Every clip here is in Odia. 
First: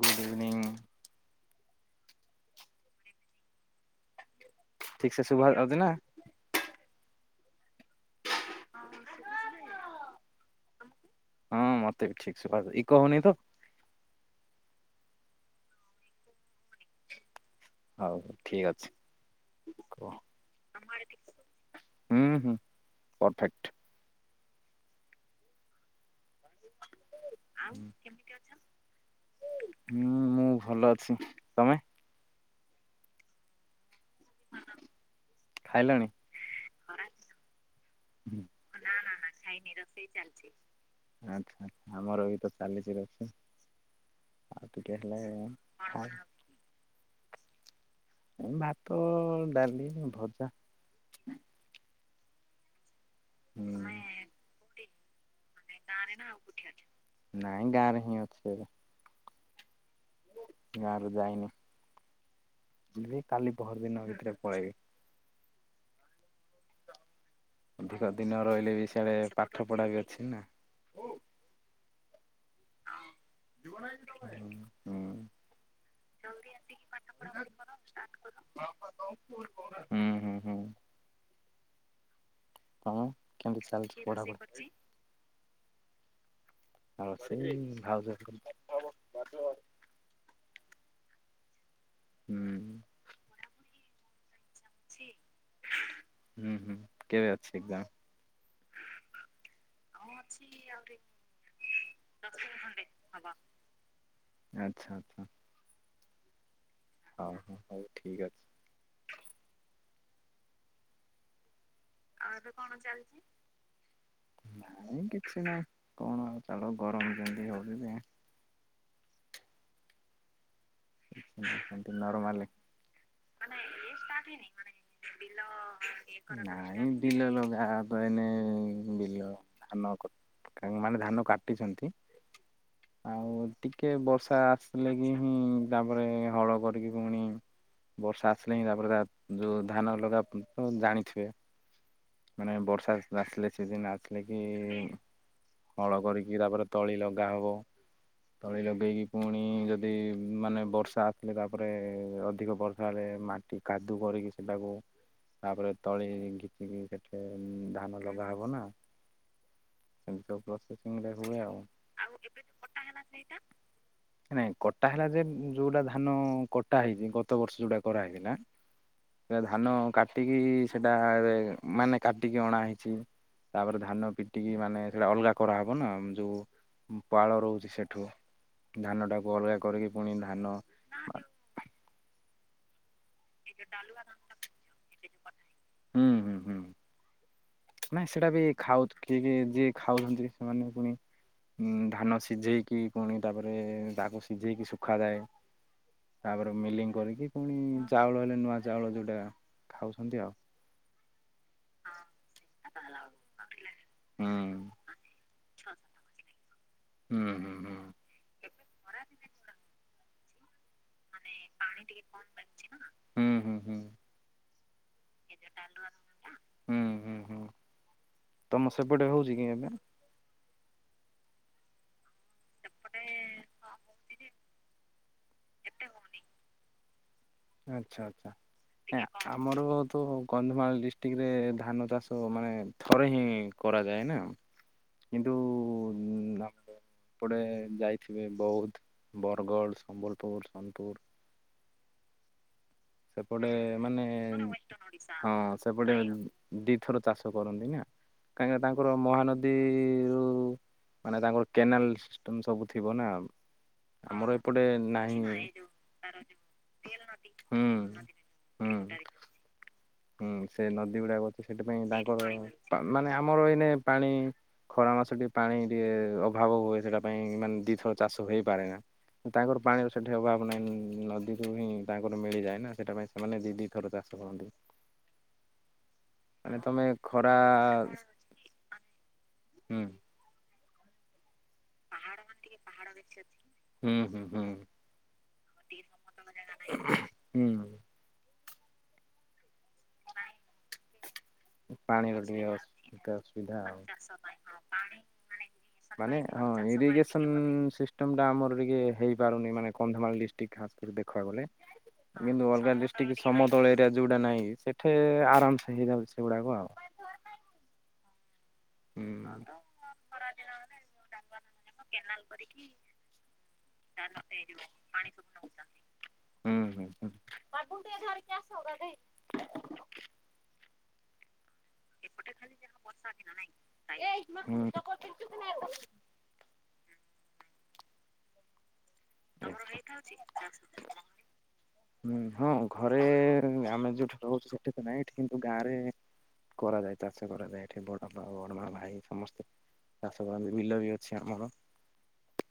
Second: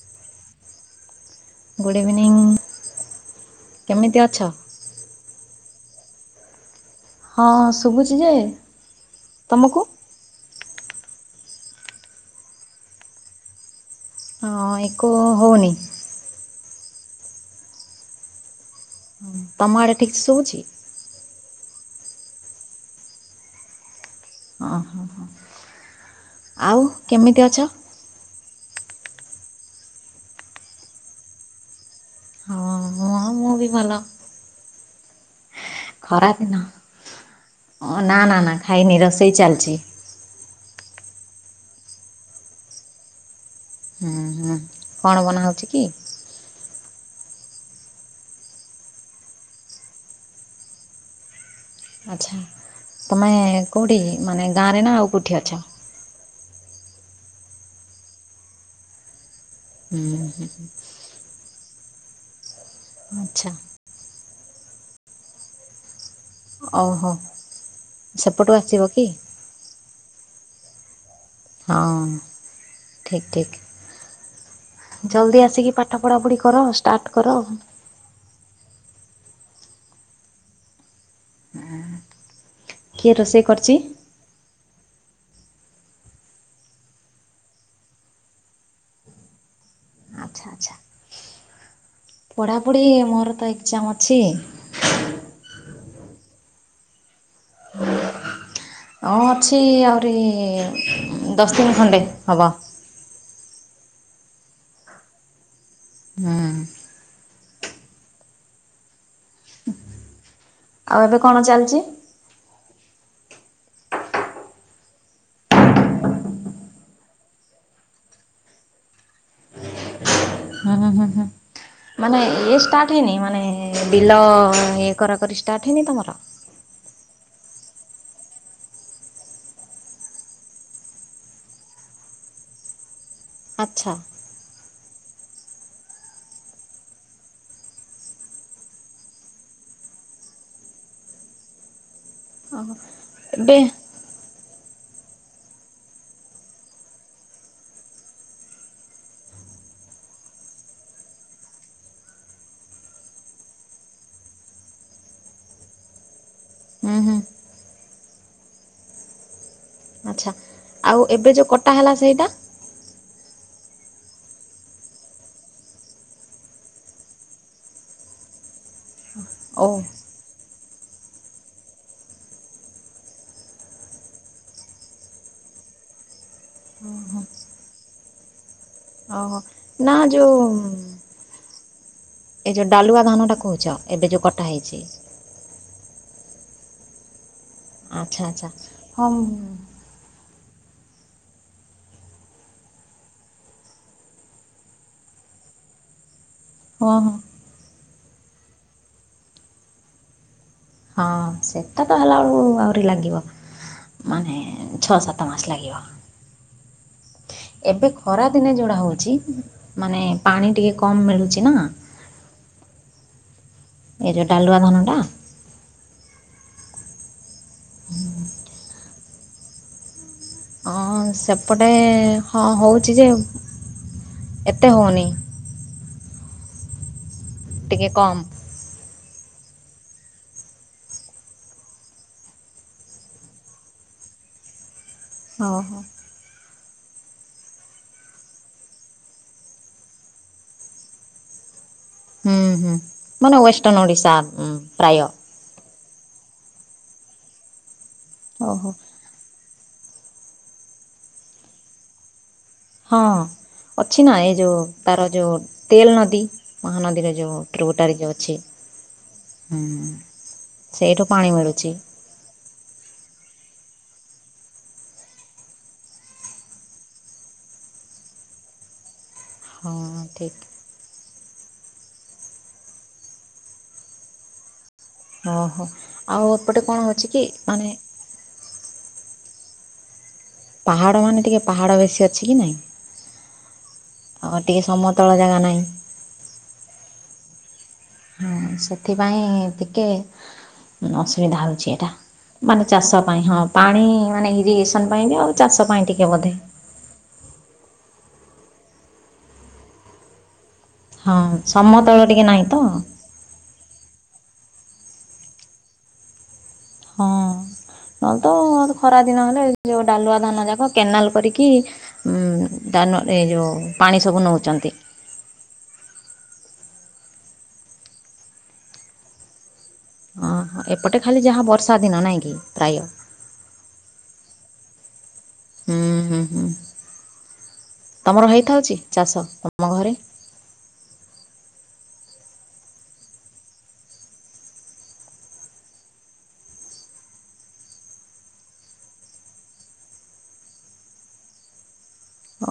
Good evening. ଗୁଡ଼ ଇଭିନିଂ କେମିତି ଅଛ। ଠିକ୍ ସେ ଶୁଭା ଯାଉଛି ନା। ହଁ ଶୁଭୁଛି ଯେ ତମକୁ। ହଁ ମତେ ବି ଠିକ ଶୁଭା ଇକୋ ହଉନିତ। ହଁ ଇକୋ ହଉନି। ହଉ ଠିକ୍ ଅଛି। ହଁ ତମ ଆଡେ ଠିକ ସେ ଶୁଭୁଛି। ଆମଆଡ଼େ ଟିକେ। ହୁଁ ହୁଁ ପରଫେକ୍ଟ। ଅହଁ ହଁ ହଁ। ଆଉ କେମିତି ଅଛ? ହୁଁ ମୁଁ ଭଲ ଅଛି ତମେ। ହଁ ହଁ। ମୁଁ ବି ଭଲ। ହଁ ଖରା ଦିନ ନା ନା ନା ଖାଇନି ରୋଷେଇ ଚାଲଚି। ଆଛା ଆମର ବି ତ ଚାଲିଛି ରୋଷେଇ। ହୁଁ ହୁଁ ଆଉ ଟିକ କଣ ହେଲେ ବନା ହଉଛି କି? ଖ ଭାତ ଡାଲି ଭଜା। ଆଚ୍ଛା ତମେ ହୁଁ। କୋଉଠି ମାନେ ଗାଁ ରେ ନା ଆଉ କୋଉଠି ଅଛ? ନାଇଁ ଗାଁ ରେ ହିଁ ଅଛି ଏବେ। ହୁଁ ହୁଁଁ। ଗାଁରୁ ଯାଇନି ଯିବି ଆଚ୍ଛା କାଲି ପହରଦିନ ଭିତରେ ପଳେଇବି। ଓହୋ। ଅଧିକ ଦିନ ସେପଟୁ ରହିଲେ ଆସିବ ବି କି? ସିଆଡେ ପାଠ ପଢା ବି ଅଛି ନା। ହଁ। ଠିକ୍ ଠିକ୍ ହୁଁ ହୁଁ ଜଲଦି ଆସିକି ପାଠ ପଢ଼ାପଢ଼ି କର ଷ୍ଟାର୍ଟ କର। ହୁଁ ହୁଁ ହୁଁ। ତମେ କିଏ ରୋଷେଇ କେମିତି କରିଛି? ଚାଲିଛି ପଢ଼ାପଢ଼ି? ଆଉ ସେଇ ଭାଉଜ। [inaudible] ଆଚ୍ଛା ଆଚ୍ଛା ପଢ଼ାପଢ଼ି ମୋର ତ ଏକ୍ଜାମ ଅଛି। ହୁଁ ହୁଁ କେବେ ଅଛି ଏକ୍ଜାମ। ହଁ ଅଛି ଆହୁରି ଦଶ ଦିନ ଖଣ୍ଡେ ହବ। ଆଚ୍ଛା ଆଚ୍ଛା। ହଁ। ହଁ ହଁ ହଉ ଠିକ୍ ଅଛି। ଆଉ ଏବେ କଣ ଚାଲିଛି? ଆଉ ଏବେ କଣ ଚାଲିଛି? ନାଇଁ କିଛି ନାଇଁ କଣ ଆଉ ଛାଡ ଗରମ ଯେମତି ହୋଉିଚ ଯେ ହୁଁ ହୁଁ ହୁଁ ହୁଁ ଓ ହୋଉ। ମାନେ ଇଏ ଷ୍ଟାର୍ଟ ହେଇନି ମାନେ ବିଲ ଇଏ କରା କରି ଷ୍ଟାର୍ଟ ହେଇନି ତମର? ନାଇଁ ବିଲ ଲଗା ପା ଏଇନେ ବିଲ ଧାନ କ କେଉମାନେ ଧାନ କାଟିଚନ୍ତ। [unintelligible] ଆଉ ଆଚ୍ଛା ଟିକେ ବର୍ଷା ଆସିଲେ କି ହୁଁ ତାପରେ ହଳ କରିକି ପୁଣି। ବର୍ଷା ଆସିଲେ ହିଁ ତାପରେ ତା ଯୋଉ ଧାନ ଲଗା ତ ଜାଣିଥିବେ। ମାନେ ବର୍ଷା ଆସଲା ସିଲେ ଏବେ ସିଜିନ ଆସ ନେଇକି ହଳ କରିକି ତାପରେ ତଳି ଲଗାହବ। ତଳି ଲଗେଇକି ପୁଣି ଯଦି ମାନେ ବର୍ଷା ଆସିଲେ ତାପରେ ଅଧିକ ବର୍ଷା ହେଲେ ମାଟି କାଦୁଅ କରିକି ସେଠାକୁ ତାପରେ ତଳି ହେଇକି ବି ହୁଁ ହୁଁ କେତେବେଳେ ଧାନ ଲଗାହବ ନା ଆଚ୍ଛା। [unintelligible] ଆଉ ଏବେ ଯୋଉ କଟା ହେଲା ସେଇଟା? କଟା ହେଲା ସେଇଟା ନାଇଁ କ ଟା ହେଲା ଯେ ଯୋଉଟା ଧାନ କଟା ହେଇନି ଗତ ବର୍ଷ ଯୋଉଟା କରାହେଇଥିଲା ସେଆ ଓ ଧାନ କାଟିକି ସେଟାରେ ମାନେ କାଟିକି ଅଣା ହେଇଚି। ତାପରେ ଧାନ ପିଟିକି ମାନେ ସେଉଡା ଅଲଗା କରାହବ ନା ଯୋଉ ଉଁ ପାଳ ରହୁଚି ସେଠୁ ଧାନଟାକୁ ଓହୋ ଅଲଗା କରିକି ନା ପୁଣି ଧାନ ଏଇ ଯୋଉ ଡାଲୁଆ ଧାନଟା କୋହୁଚ ଏବେ ଯୋଉ କଟାହେଇଚି। ହୁଁ ହୁଁ ହୁଁ ନାଇଁ ଆଚ୍ଛା ସେଟା ବି ଆଚ୍ଛା ଖାଉ ହଁ କିଏ ଯିଏ ଖାଉଛନ୍ତି ସେମାନେ ପୁଣି ଉଁ ଧାନ ସିଜେଇକି ପୁଣି ତାପରେ ତାକୁ ସିଜେଇକି ଶୁଖାଯାଏ। ତାପରେ ମିଲିଂ ହଁ ହଁ କରିକି ପୁଣି ଚାଉଳ ହେଲେ ନୂଆ ଚାଉଳ ଯୋଉଟା ଖାଉଛନ୍ତି ଆଉ। ହଁ ସେଟା ତ ହେଲା ବେଳକୁ ଆହୁରି ଲାଗିବ ହୁଁ ମାନେ ଛଅ ସାତ ମାସ ଲାଗିବ। ହୁଁ ହୁଁ ହୁଁ। ଖରାଦିନେ ଯୋଉଟା ହୋଉଚି ମାନେ ପାଣି ଟିକେ କମ୍ ମିଳୁଚି ନା। ହୁଁ ହୁଁ ହୁଁ। ଏଇ ଯୋଉ ଡାଲୁଆ ଧାନଟା। ହୁଁ ହୁଁ ହୁଁ ତମ ସେପଟେ ହୋଉଚି କି ଏବେ? ହଁ ସେପଟେ ହଁ ହୋଉଚି ଯେ ଏତେ ହୋଉନି। ଏତେ ହୋଉନି। ଏ ଟିକେ ଆଚ୍ଛା କମ୍। ଆଚ୍ଛା। କା ଆମର ବୋହୁତୁ କନ୍ଧମାଳ ଡିଷ୍ଟ୍ରିକ୍ଟରେ ଧାନ ଚାଷ ମାନେ ଥରେ ହିଁ। କରାଯାଏନା କିନ୍ତୁ ଓହୋ। ଉଁ ଲଙ୍ଗ୍ ଡୋ ପଟେ ଯାଇଥିବେ ବୌଦ୍ଧ, ବରଗଡ଼, ସମ୍ବଲପୁର, ସୋନପୁର। ହୁଁ ହୁଁ। ମାନେ ସେପଟେ ୱେଷ୍ଟର୍ଣ୍ଣ ମାନେ ଓଡ଼ିଶା ଉଁ, ହଁ ପ୍ରାୟ। ସେ ସେପଟେ ଦିଥର ଚାଷ କରନ୍ତି ନା କାହିଁକିନା ଓହୋ। ତାଙ୍କର ମହାନ ଦୀରୁ ମାନେ ତାଙ୍କର କେନାଲ ସିଷ୍ଟମ ସବୁ ଥିବ ହଁ ନା ଅଛି ନା ଏ ଆମର ଯୋଉ ଏପଟେ ତାର ଯୋଉ ନାହିଁ ତେଲ ନଦୀ ମହାନଦୀରେ ଯୋଉ ହୁଁ ପୂର୍ବଟାରେ ଯୋଉ ଅଛି ହୁଁ। ହୁଁ ସେ ନଦୀ ସେଇଠୁ ଗୁଡାକ ପାଣି ଅଛି ମିଳୁଛି ସେଥିପାଇଁ ତାଙ୍କର ତା ମାନେ ଆମର ଏଇନେ ପାଣି ଖରା ମାସ ଟିକେ ପାଣି ଟିକେ ଅଭାବ ହୁଏ ସେଟା ପାଇଁ ମାନେ ଦିଥର ଚାଷ ହେଇପାରେ ନା। ତାଙ୍କର ହଁ ପାଣିର ସେଇଠି ଠିକ୍। ଅଭାବ ନାହିଁ ନଦୀରୁ ହିଁ। ତାଙ୍କର ମିଳିଯାଏ ନା ସେଇଟା ପାଇଁ ସେମାନେ ଦି ଦି ଥର ଚାଷ କରନ୍ତି। ଓହୋ ଆଉ ମାନେ ଏପଟେ ତମେ କଣ ହଉଛି କି ଖରା ମାନେ। ହୁଁ। ପାହାଡ ମାନେ ଟିକେ। ପାହାଡ଼ ବେଶୀ ଅଛି ହୁଁ ହୁଁ ଅ ହୁଁ ଟିକେ ସମତଳ ଜାଗା ନାହିଁ। ହୁଁ। ସେଥିପାଇଁ ଟିକେ ଅସୁବିଧା ହଉ। ଛି ଏଟା ପାଣିର ଟିକେ ମାନେ ଚାଷ ଅସୁବିଧା ପାଇଁ ହଁ ଅସୁବିଧା ଆଉ। ପାଣି ମାନେ ଇରିଗେସନ ପାଇଁ ବି ଆଉ ଚାଷ ପାଇଁ ଟିକେ ବୋଧେ। ଇରିଗେସନ୍ ସିଷ୍ଟମ୍ଟା ଆମର ଟିକେ ହେଇପାରୁନି ମାନେ କନ୍ଧମାଳ ଡିଷ୍ଟ୍ରିକ୍ ଟା। ହଁ ଦେଖ ଗଲେ ସମତଳ ଟିକେ ନାହିଁ କିନ୍ତୁ ତ ଅଲଗା ହଁ। ଡ଼ିଷ୍ଟି। ଟିକେ ସମତଳ ଏରିଆ ଯଉଟା ନାହିଁ ସେଠେ ଆରାମ ସେ ହେଇଯାଉଛି ସେଗୁଡାକ ଆଉ। ହଁ ନହେଲେ ତ ଖରା ହୁଁ ଦିନ ହେଲେ ଯଉ ଡାଲୁଆ ଧାନ ଯାକ କେନାଲ କରିକି। ନୁ ଏ ଯେଉଁ ପାଣି ସବୁ ନେଉଛନ୍ତି। ହୁଁ ହୁଁ ହୁଁ ହଁ ଏପଟେ ଖାଲି ଯାହା ବର୍ଷା ଦିନ ନାଇଁ କି ପ୍ରାୟ। [unintelligible] ହୁଁ ହୁଁ ହୁଁ ହୁଁ ତମର ହେଇଥାଉଛି। ଚାଷ ତମ ତମର ଘରେ ହେଇଥାଉଛି ଏଟା। [inaudible] ହୁଁ ହଁ ଘରେ ଆମେ ଯୋଉଠି ରହୁଛୁ ସେଠି ତ ନାହିଁ ଏଠି କିନ୍ତୁ ଗାଁରେ। କରାଯାଏ ଚାଷ କରାଯାଏ ଏଠି ବଡ଼ ବଡମା ଭାଇ ସମସ୍ତେ। ଚାଷ କରନ୍ତି ବିଲ ବି ଅଛି ଆମର।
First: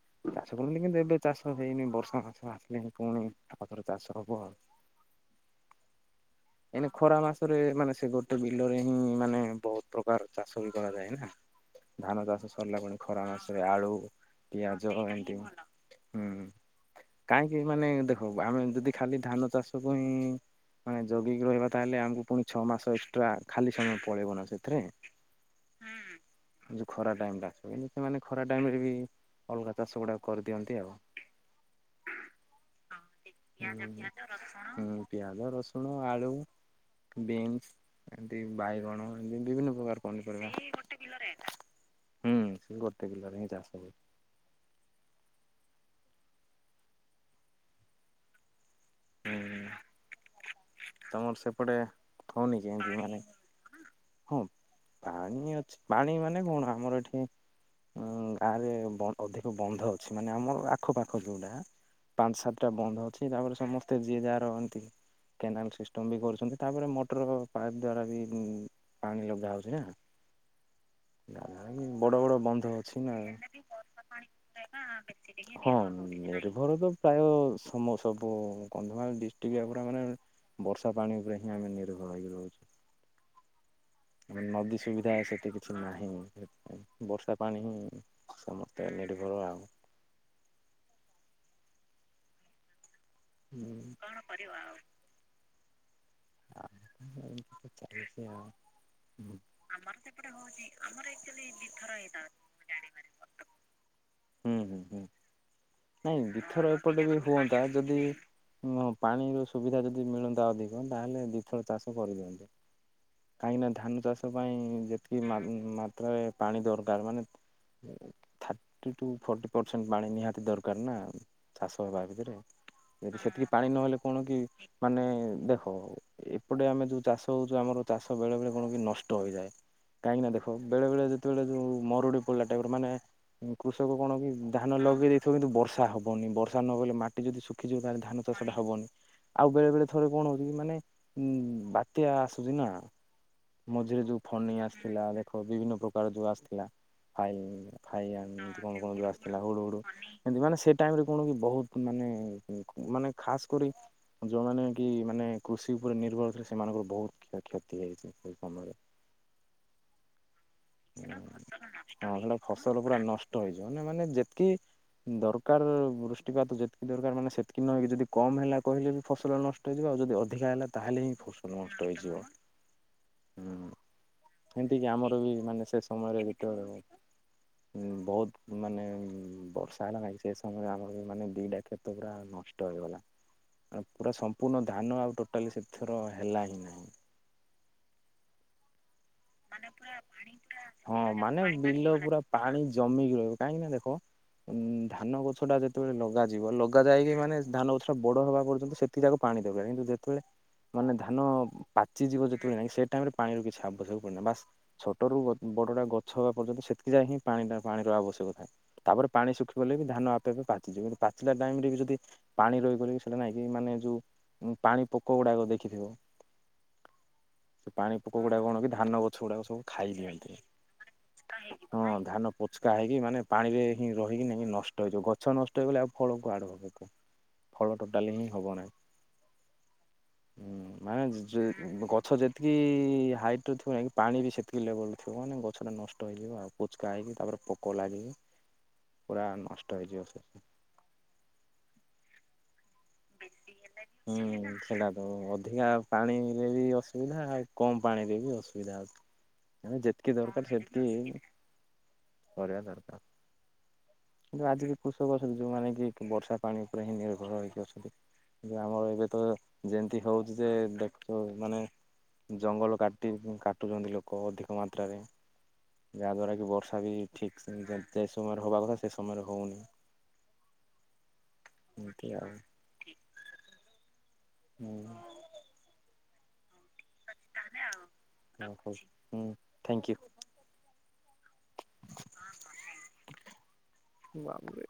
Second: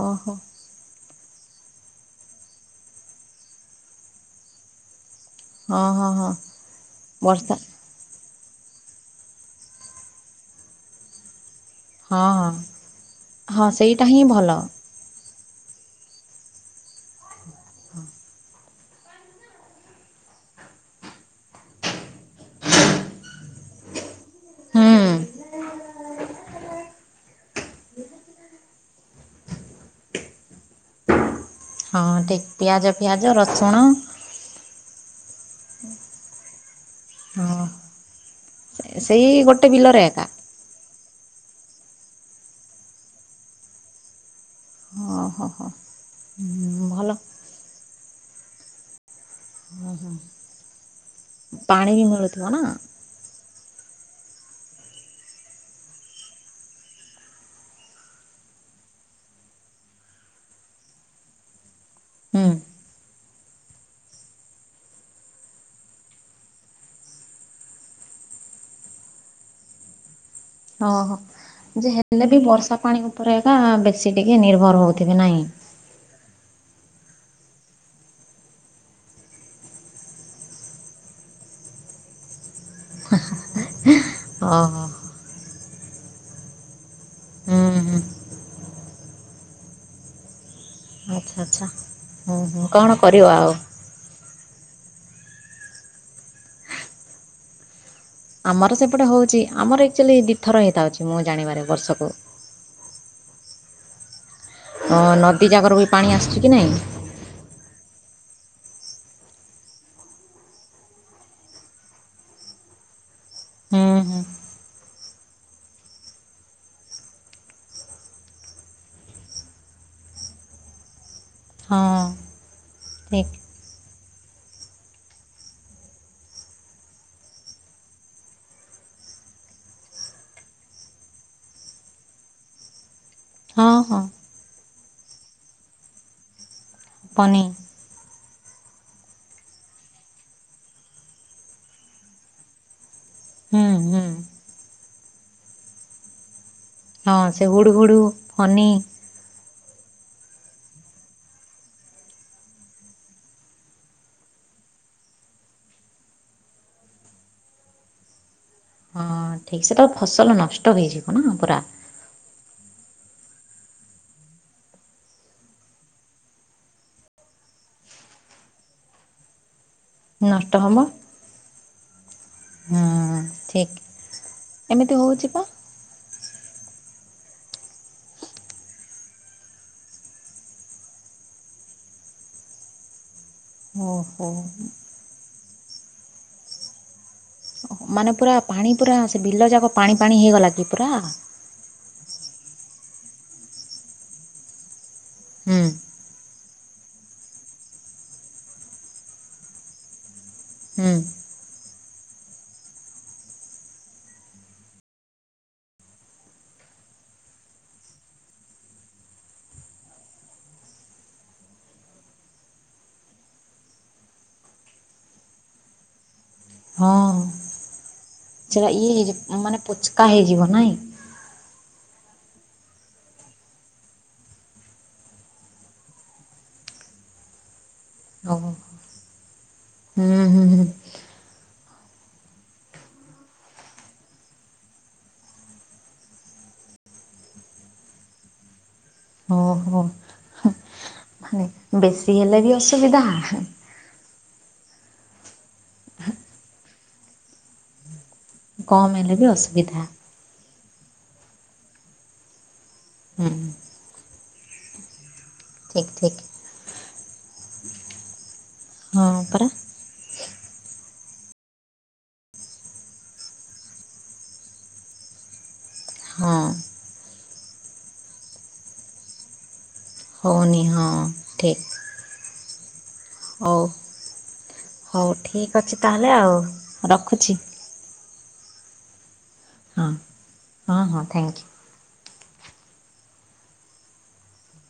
ଓହୋ। ହୋଇନି କିନ୍ତୁ ଏବେ ଚାଷ ହେଇନି ବର୍ଷା ମାଆ ଜେସ ଆସିଲେଣିି ପୁଣି ଆଉଥରେ ଚାଷ ହବ ଆଉ ହଁ ହଁ ହଁ ଏନ ଖରା ବର୍ଷା ମାସରେ ମାନେ ସେଗଟ। ବିଲରେ ହିଁ ମାନେ ବହୁତ ପ୍ରକାର ଚାଷ ବି କରାଯାଏ ନା। ଧାନ ହଁ ଚାଷ ହଁ ସରିଲା ପରେ ଖରା ମାସରେ ହଁ ଆଳୁ ସେଇଟା ହିଁ ଭଲ ପିଆଜ ଏମିତି। ହୁଁ କାହିଁକି ମାନେ ଦେଖ ଆମେ ଯଦି ଖାଲି ଧାନ ଚାଷ ପାଇଁ। ମାନେ ଯୋଗିକି ରହିବା ତାହେଲେ ଆମକୁ ପୁଣି ଛଅ ମାସ ଏକ୍ସଟ୍ରା ଖାଲି ସମୟ ପଳେଇବ ନା ସେଥିରେ। ହଁ ଯଉ ଖରା ଟାଇମଟା ସେ ମନେଖରା ଟାଇମ୍ ରେ ବି। ଅଲଗା ଚାଷ ଗୁଡ଼ାକ କରିଦିଅନ୍ତି ଆଉ। ହଁ ଠିକ ପିଆଜ ଫିଆଜ ରସୁଣ। ହଁ ପିଆଜ ରସୁଣ ଆଳୁ ହଁ ବିନ୍ସ। ଏମତି ବାଇଗଣ ସେଇ ଏମତି ଗୋଟେ ବିଭିନ୍ନ ବିଲରେ ପ୍ରକାର ଏକା ପନିପରିବା। ହୁଁ ସେଇ ଗୋଟେ ବିଲରେ ହିଁ ଚାଷ ହବ। ଓଁ ହୋ ହୋ। ଭଲ। ହୁଁ ତମର ସେପଟେ ପାଣି ବି ମିଳୁଥିବ ନା ହଉନିକି ଏମତି ମାନେ ହଁ ପାଣି ଅଛି ପାଣି ମାନେ କଣ ଆମର ଏଠି। ଗାଁରେ ଅଧିକ ବନ୍ଧ ଅଛି ମାନେ ଆମର ଆଖପାଖ ଯେଉଁଟା। ପାଞ୍ଚ ହୁଁ ସାତଟା ବନ୍ଦ ଅଛି ତାପରେ ସମସ୍ତେ ଯିଏ ଯା ରହନ୍ତି। କେନାଲ୍ ସିଷ୍ଟମ୍ ବି କରୁଛନ୍ତି ତାପରେ ମୋଟର ପାଇପ୍ ଦ୍ୱାରା ବି ଉଁ। ପାଣି ଲଗା ହେଉଛି ନା। ଓହୋ ଯେ ନ ବଡ ହେଲେ ବଡ ବି ବନ୍ଧ ବର୍ଷା ପାଣି ଅଛି ନା। ହଁ ଉପରେ ଏକା ବେଶୀ ଟିକେ ନିର୍ଭର ହେଉଥିବେ ନାହିଁ ନିର୍ଭର ତ ପ୍ରାୟ ସମ ସବୁ କନ୍ଧମାଳ ଡିଷ୍ଟ୍ରିକ୍ଟ ପୁରା ମାନେ ବର୍ଷା ପାଣି ଉପରେ ହିଁ ଆମେ ନିର୍ଭର ହୋଇକି ରହୁଛୁ। [unintelligible] ନଦୀ ଓହୋ ସୁବି ଯାଏ ସେଠି କିଛି ନାହିଁ ବର୍ଷା ପାଣି ହୁଁ ହୁଁ ହିଁ ସମସ୍ତେ ନିର୍ଭର ଆଉ। ଆଚ୍ଛା ଆଚ୍ଛା ହୁ ହୁଁ କଣ କରିବ ଆଉ? କଣ କରିବା ଆଉ? ଆଉ [unintelligible] ଆମର ସେପଟେ ହୁଁ ହେଉଛି ଆମର ଏକକ୍ଚୁଆଲି ଦ୍ୱିଥର ହେଇଥାଉଛି ମୁଁ ଜାଣିବାରେ ବର୍ଷକୁ। [unintelligible] ହୁଁ ହୁଁ ହଁ ନଦୀ ଜାଗର ବି ପାଣି ନାଇଁ ଆସୁଛି କି ବିଥର ଏପଟେ ବି ହୁଅନ୍ତା ଯଦି ହ ପାଣିର ସୁବିଧା ଯଦି ମିଳନ୍ତା ଅଧିକ ତାହେଲେ ଦୁଇଥର ଚାଷ କରିଦିଅନ୍ତୁ। କାହିଁକିନା ହୁଁ ଧାନ ହୁଁ ଚାଷ ପାଇଁ ଯେତିକି ମା ମାତ୍ରାରେ ପାଣି ଦରକାର ମାନେ ଥାର୍ଟି ଟୁ ଫର୍ଟି ପରସେଣ୍ଟ ପାଣି ନିହାତି ଦରକାର ନା ଚାଷ ହେବା ହଁ ଭିତରେ। ଯଦି ଠିକ୍ ସେତିକି ପାଣି ନହେଲେ କଣ କି ମାନେ ଦେଖ ଆ ଏପଟେ ଆମେ ଯୋଉ ଚାଷ ହଉଛୁ ଆମର ଚାଷ ବେଳେ ବେଳେ କଣ କି ନଷ୍ଟ ହେଇଯାଏ? କାହିଁକି ନା ଦେଖ ବେଳେ ବଳେ ଯେତେବେଳେ ଯୋଉ ମରୁଡ଼ି ପଡ଼ିଲା ଟାଇପର ମାନେ ହଁ କୃଷକ ହଁ କଣ କି ଧାନ ଲଗେଇ ଦେଇଥିବ କିନ୍ତୁ ବର୍ଷା ହବନି ବର୍ଷା ନହଲେ ମାଟି ପନି ଯଦି ଶୁଖିଯିବ ତାହାଲେ ଧାନ ଚାଷଟା ହବନି। ଆଉ ବେଳେ ବେଳେ ଥରେ କଣ ହଉଛି କି ମାନେ ଉ ବାତ୍ୟା ଆସୁଛି ନା। ହୁଁ ହୁଁ ମଝିରେ ଯୋଉ ଫନି ଆସିଥିଲା ଦେଖ ବିଭିନ୍ନ ପ୍ରକାର ଯୋଉ ଆସିଥିଲା। ହଁ ଫାଇ ସେ ହୁଡ଼ୁ ହୁଡ଼ୁ ଫାଇ ଆନ ଫନି କଣ କଣ ଥିଲା ହୁଡୁ ହୁଡୁ ଏମତି ମାନେ ସେ ଟାଇମ ରେ କଣ କି ବହୁତ ମାନେ ମାନେ ଖାସ କରି ଯେଉଁମାନେ କି ମାନେ କୃଷି ଉପରେ ନିର୍ଭର ଥିଲେ ସେମାନଙ୍କର ବହୁତ କ୍ଷୟ କ୍ଷତି ହେଇଛି। ସେ ସମରେ। ହ ଠିକ୍ ସେ ତ ଫସଲ ନଷ୍ଟ ହେଇଯିବ ନା ପୁରା। ହଁ ସେଇଟା ଫସଲ ପୁରା ନଷ୍ଟ ହେଇଯିବ ନା ମାନେ ଯେତିକି ଦରକାର ବୃଷ୍ଟିପାତ ଯେତିକି ଦରକାର ମାନେ ସେତିକି ନହେକି ଯଦି କମ ହେଲା କହିଲେ ବି ଫସଲ ନଷ୍ ଟ ଇଯିବ ଆଉ ଯଦି ନଷ୍ଟ ଅଧିକା ହେଲା ତାହେଲେ ହିଁ ଫସଲ ନଷ୍ଟ ହେଇଯିବ। ହଁ। ହୁଁ ସେମିତିକି ଆମର ବି ପା। ମାନେ ସେ ସମୟରେ ଭିତ [inaudible] ବହୁତ ମାନେ ବର୍ଷା ହେଲା ଲାଗଛି ସେ ସମୟରେ ଆମର ବି ମାନେ ଦିଟା କ୍ଷେତ ପୁରା ନଷ୍ ଟହେଇଗଲା। [inaudible] ପୁରା ସମ୍ପୂର୍ଣ୍ଣ ଧାନ ଆଉ ଟୋଟାଲି ସେଥିର ହେଲା ହିଁ ନାହିଁ। ମାନେ ପୁରା ପାଣି ପୁରା ସେ ବିଲ ଯାକ ପାଣି ପାାଣି ହେଇଗଲା କି ପୁରା। ହଁ ମାନେ ବିଲ ପୁରା ପାଣି ଜମିକି ରହିବ କାହିଁକି ନା ଦେଖ ଉ ଧାନ ଗଛ ଟା ହୁଁ ଯେତେବେଳେ ଲଗାଯିବ ଲଗା ଯାଇକି ମାନେ ଧାନ ଗଛ ଟା ବଡ ହେବା ପର୍ଯ୍ୟନ୍ତ ସେ ତାକୁ ପାଣି ଦେବେନି କିନ୍ତୁ ଯେତେବେଳେ ହୁଁ ମାନେ ଧାନ ପାଚିଯିବ ଯେତେବେଳେ ନାଇଁ ସେଇ ଟାଇମ ରେ ପାଣିର କିଛି ଆବଶ୍ୟକ ବାସ୍ ଛୋଟରୁ ବଡଟା ଗଛ ହବା ପର୍ଯ୍ୟନ୍ତ ସେତିକି ଯାଏ ହିଁ ପାଣିଟା ପାଣିର ଆବଶ୍ୟକ ଥାଏ। ତାପରେ ପାଣି ଶୁଖି ଗଲେ ବି ଧାନ ଆପେ ଆପେ ପାଚଯିବ କିନ୍ତୁ ପାଚିଲା ଟାଇମରେ ବି ଯଦି ପାଣି ରହିବ ସେଇଟା ନାଇଁକି ମାନେ ଯୋଉ ପାଣି ପୋକ ଗୁଡାକ ଦେଖିଥିବ। ହଁ। ସେ ପାଣି ପୋକ ଗୁଡା କଣ କି ସେଟା ଇଏ ଧାନ ଗଛ ହେଇଯିବ ଗୁଡାକ ସବୁ ମାନେ ଖାଇ ପୋଚକା ଦିଅନ୍ତି। ହେଇଯିବ ନାଇଁ? ହଁ ଧାନ ପୋଚକା ହେଇକି ମାନେ ପାଣିରେ ହିଁ ରହିକି ନେଇକି ନଷ୍ଟ ହେଇଯିବ ଗଛ ନଷ୍ଟ ହେଇଗଲେ ଆଉ ଫଳ କୁଆଡୁ ହବ। ଫଳ ଟୋଟାଲି ହିଁ ଓହୋ ହବ ନାହିଁ। ହୁଁ ମାନେ ଗଛ ଯେତିକି ହାଇଟ୍ ଥିବ ପାଣି ବି ସେତିକି ଲେବଲ ଥିବ ମାନେ ଗଛଟା ନଷ୍ଟ ହେଇଯିବ ଆଉ ପୁଚକା ହେଇକି ତାପରେ ପୋକ ଲାଗିକି। ପୁରା ନଷ୍ଟ ଓହୋ ହେଇଯିବ ସେଥି। ମାନେ ବେଶୀ ହେଲେ ବି ଅସୁବିଧା। ହୁଁ ସେଇଟା ତ ଅଧିକା ପାଣିରେ ବି ଅସୁବିଧା ଆଉ କମ ପାଣିରେବି ଅ ଅସୁବିଧା କମ୍ ହେଲେ ବି ଅଛି ଅସୁବିଧା ଯେତିକି ଦରକାର ସେତିକି କରିବା ଦରକାର। ହୁଁଁ। କିନ୍ତୁ ଆଜିିକ କୃଷକ ଅଛନ୍ତି ଯୋଉମାନେ ଠିକ୍ କି ଠିକ୍ ବର୍ଷା ପାଣି ଉପରେ ହିଁ ନିର୍ଭର ହେଇକି ଅଛନ୍ତି। ଆମର ହଁ ଏବେ ତ ପରା ଯେମିତି ହଉଛି ଯେ ଦେଖ ମାନେ ଜଙ୍ଗଲ କାଟି କାଟୁଛନ୍ତି ଲୋକ ଅଧିକ ମାତ୍ରାରେ। ହଁ ଯାହାଦ୍ୱାରା କି ବର୍ଷା ବି ଠିକ୍ ଯେ ସମୟରେ ହେବା କଥା ସେ ସମୟରେ ହଉନି। ହଉନି ହଁ ଠିକ। [inaudible] ହୁଁ। ହଉ ଠିକ୍ ଅଛି ତା ହେଲେ ଆଉ ରଖୁଛି। [inaudible] ହଁ ହଁ ହଁ ଥ୍ୟାଙ୍କୟୁ। ବାପରେ।